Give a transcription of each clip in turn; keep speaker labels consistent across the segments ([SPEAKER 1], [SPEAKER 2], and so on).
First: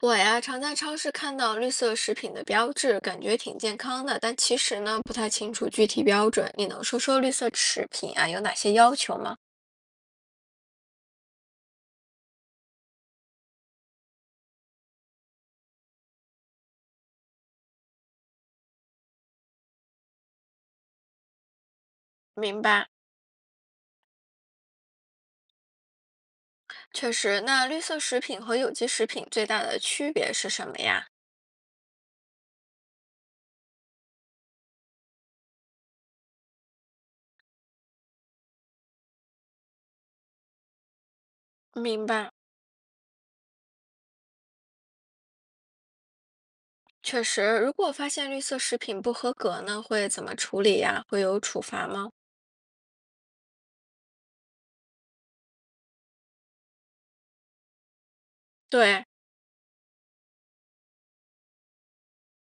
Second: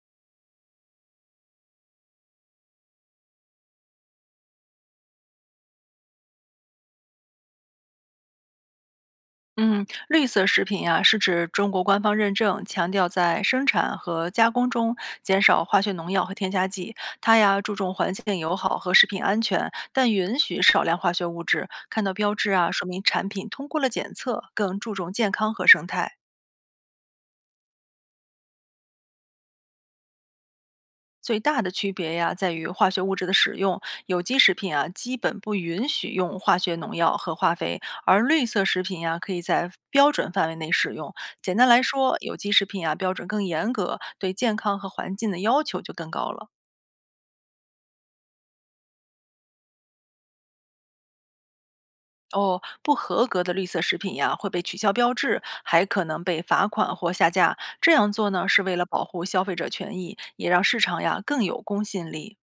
[SPEAKER 1] 我呀，常在超市看到绿色食品的标志，感觉挺健康的，但其实呢，不太清楚具体标准。你能说说绿色食品啊有哪些要求吗？
[SPEAKER 2] 嗯，绿色食品呀、是指中国官方认证，强调在生产和加工中减少化学农药和添加剂。它呀注重环境友好和食品安全，但允许少量化学物质。看到标志
[SPEAKER 1] 明
[SPEAKER 2] 啊，说
[SPEAKER 1] 白，
[SPEAKER 2] 明产品通过了检测，更注重健康和生态。
[SPEAKER 1] 确实，那绿色食品和有机食品最大的区别是什么呀？
[SPEAKER 2] 最大的区别呀，在于化学物质的使用。有机食品啊，基本不允许用化学农药和化肥，而绿色食品呀，可以在标准范围内使用。简单来
[SPEAKER 1] 明
[SPEAKER 2] 说，
[SPEAKER 1] 白。
[SPEAKER 2] 有机食品啊，标准更严格，对健康和环境的要求就更高了。
[SPEAKER 1] 确实，如果发现绿色食品不合格呢，会怎么处理呀？会有处罚吗？
[SPEAKER 2] 哦，不合格的绿色食品呀，会被取消标志，还可能被罚款或下架。这样做呢，是为了保
[SPEAKER 1] 对，
[SPEAKER 2] 护消费者权益，也让市场呀更有公信力。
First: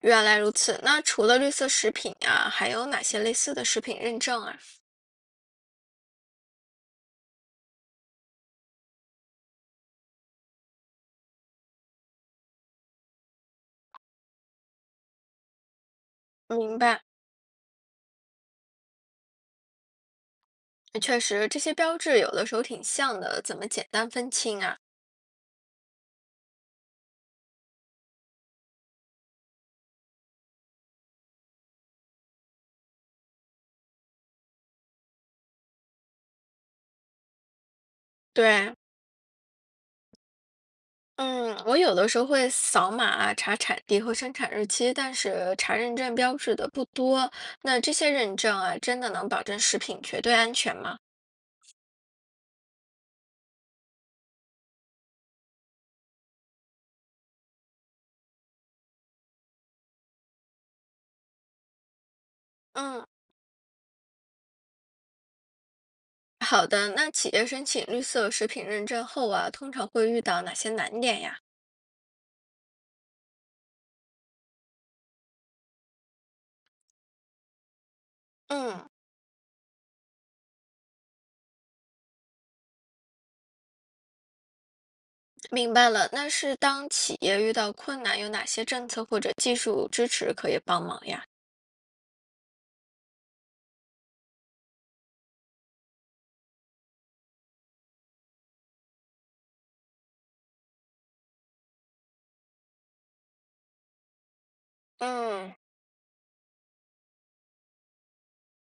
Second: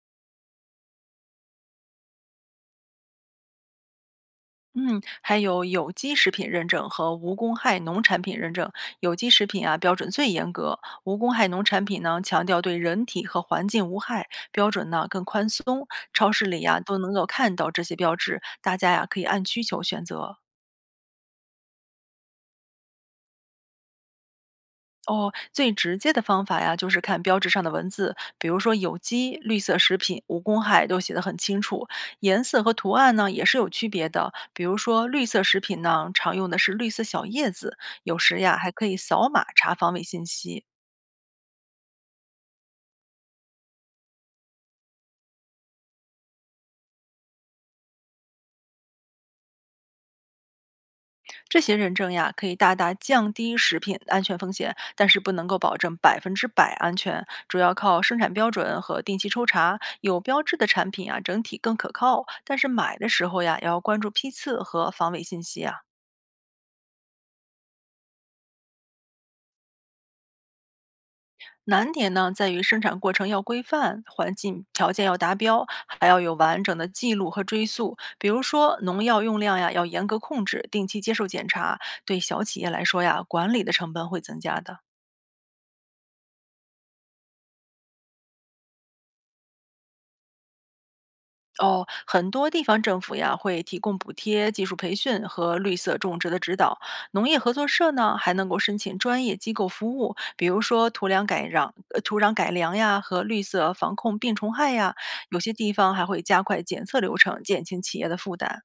[SPEAKER 1] 原来如此，那除了绿色食品啊，还有哪些类似的食品认证啊？
[SPEAKER 2] 嗯，还有有机食品认证和无公害农产品认证。有机食品啊，标准最严格；无公害农产品呢，强调对人体和环境无害，标准呢更宽松。超市里
[SPEAKER 1] 明
[SPEAKER 2] 呀、都
[SPEAKER 1] 白。
[SPEAKER 2] 能够看到这些标志，大家呀、可以按需求选择。
[SPEAKER 1] 确实，这些标志有的时候挺像的，怎么简单分清啊？
[SPEAKER 2] 哦，最直接的方法呀，就是看标志上的文字，比如说有机、绿色食品、无公害都写得很清楚，颜色和图案呢也是有区别的。比如说绿色食品呢，常用的是绿色小叶子，有时呀还
[SPEAKER 1] 对，
[SPEAKER 2] 可以扫码查防伪信息。
[SPEAKER 1] 嗯，我有的时候会扫码啊查产地和生产日期，但是查认证标志的不多。那这些认证啊，真的能保证食品绝对安全吗？
[SPEAKER 2] 这些认证呀，可以大大降低食品安全风险，但是不能够保证100%安全，主要靠生产标准和定期抽查。有标志的产品啊，整体更可靠，但是买
[SPEAKER 1] 嗯，
[SPEAKER 2] 的时候呀，也要关注批次和防伪信息啊。
[SPEAKER 1] 好的。那企业申请绿色食品认证后啊，通常会遇到哪些难点呀？
[SPEAKER 2] 难点呢，在于生产过程要规范，环境条件要达标，还要有完整的记录和追溯。比如说，
[SPEAKER 1] 嗯，
[SPEAKER 2] 农药用量呀，要严格控制，定期接受检查。对小企业来说呀，管理的成本会增加的。
[SPEAKER 1] 明白了。那是当企业遇到困难，有哪些政策或者技术支持可以帮忙呀？
[SPEAKER 2] 哦，很多地方政府呀会提供补贴、技术培训和绿色种植的指导。农业合作社呢还能够申请专业机构服务，比如说土壤改良呀和绿色防控病虫害呀。有些
[SPEAKER 1] 嗯。
[SPEAKER 2] 地方还会加快检测流程，减轻企业的负担。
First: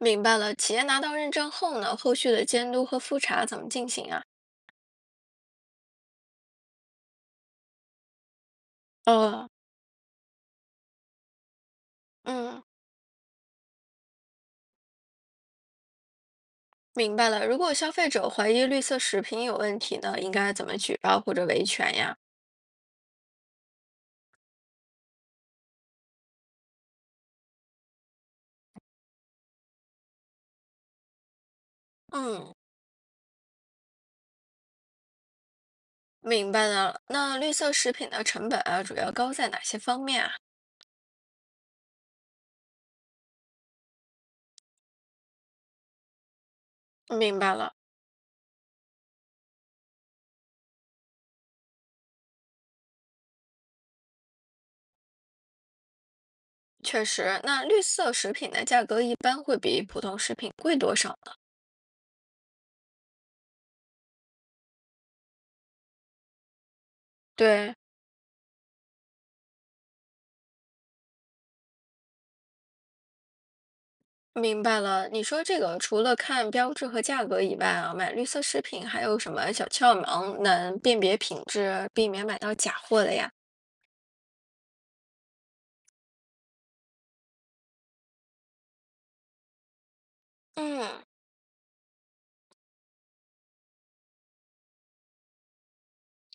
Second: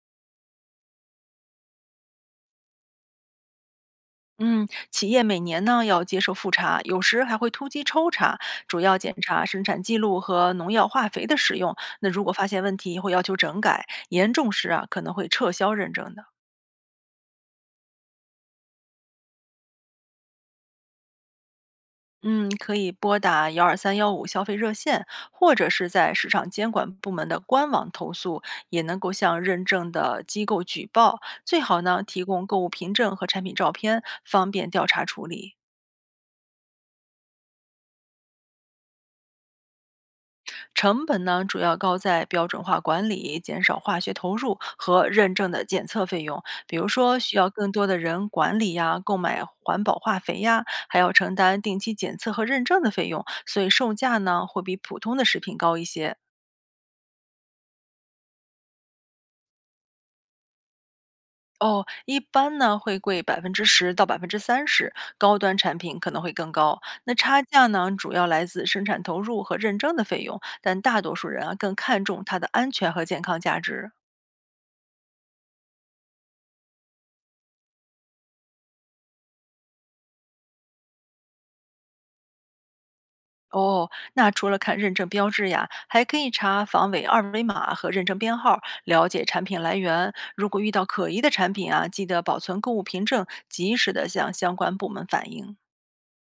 [SPEAKER 1] 明白了，企业拿到认证后呢，后续的监督和复查怎么进行啊？
[SPEAKER 2] 嗯，企业每年呢要接受复查，有时还会突击抽查，主要检查
[SPEAKER 1] 哦，
[SPEAKER 2] 生产记录和农药化肥的使用。那如果发现
[SPEAKER 1] 嗯，
[SPEAKER 2] 问题，会要求整改，严重时啊可能会撤销认证的。
[SPEAKER 1] 明白了。如果消费者怀疑绿色食品有问题呢，应该怎么举报或者维权呀？
[SPEAKER 2] 嗯，可以拨打12315消费热线，或者是在市场监管部门的官网投诉，也能够向认证的机构举报。最好呢，提供
[SPEAKER 1] 嗯，
[SPEAKER 2] 购物凭证和产品照片，方便调查处理。
[SPEAKER 1] 明白了。那绿色食品的成本啊，主要高在哪些方面啊？
[SPEAKER 2] 成本呢，主要高在标准化管理、减少化学投入和认证的检测费用，比如说需
[SPEAKER 1] 明
[SPEAKER 2] 要
[SPEAKER 1] 白
[SPEAKER 2] 更
[SPEAKER 1] 了，
[SPEAKER 2] 多的人管理呀，购买环保化肥呀，还要承担定期检测和认证的费用，所以售价呢会比普通的食品高一些。
[SPEAKER 1] 确实，那绿色食品的价格一般会比普通食品贵多少呢？
[SPEAKER 2] 哦，一般呢会贵10%到30%，高端产品可能会更高。那差价
[SPEAKER 1] 对，
[SPEAKER 2] 呢，主要来自生产投入和认证的费用，但大多数人啊更看重它的安全和健康价值。
[SPEAKER 1] 明白了，你说这个除了看标志和价格以外啊，买绿色食品还有什么小窍门能辨别品质，避免买到假货的呀？
[SPEAKER 2] 哦，那除了看认证标志呀，还可以查防伪二维码和认证编号，了解产品来源。如果遇到
[SPEAKER 1] 嗯，
[SPEAKER 2] 可疑的产品啊，记得保存购物凭证，及时的向相关部门反映。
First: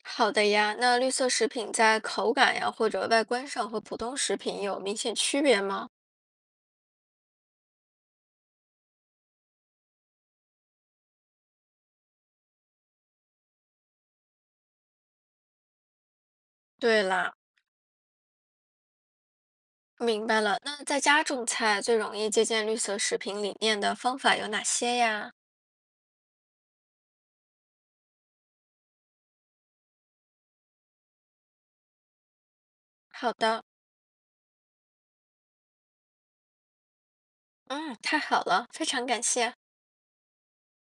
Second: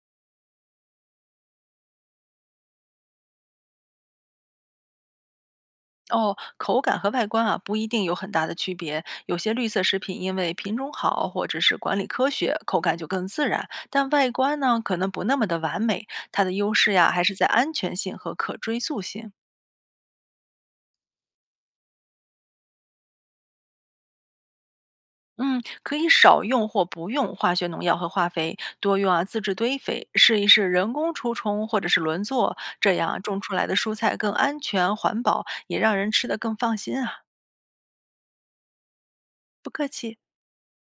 [SPEAKER 1] 好的呀。那绿色食品在口感呀或者外观上和普通食品有明显区别吗？
[SPEAKER 2] 哦，口感和外观啊不一定有很大的区别。有些绿色食品因为品种好或者是管理科学，口感就更自然，但外观呢可能不那么的完美。它的优势
[SPEAKER 1] 对
[SPEAKER 2] 呀还
[SPEAKER 1] 啦，
[SPEAKER 2] 是在安全性和可追溯性。
[SPEAKER 1] 明白了。那在家种菜最容易借鉴绿色食品理念的方法有哪些呀？
[SPEAKER 2] 嗯，可以少用或不用化学农药和化肥，多用啊自制堆肥，试一试人工除虫或者是轮作，这样
[SPEAKER 1] 好
[SPEAKER 2] 种出
[SPEAKER 1] 的，
[SPEAKER 2] 来的蔬菜更安全环保，也让人吃得更放心啊。
[SPEAKER 1] 嗯，太好了，非常感谢。
[SPEAKER 2] 不客气。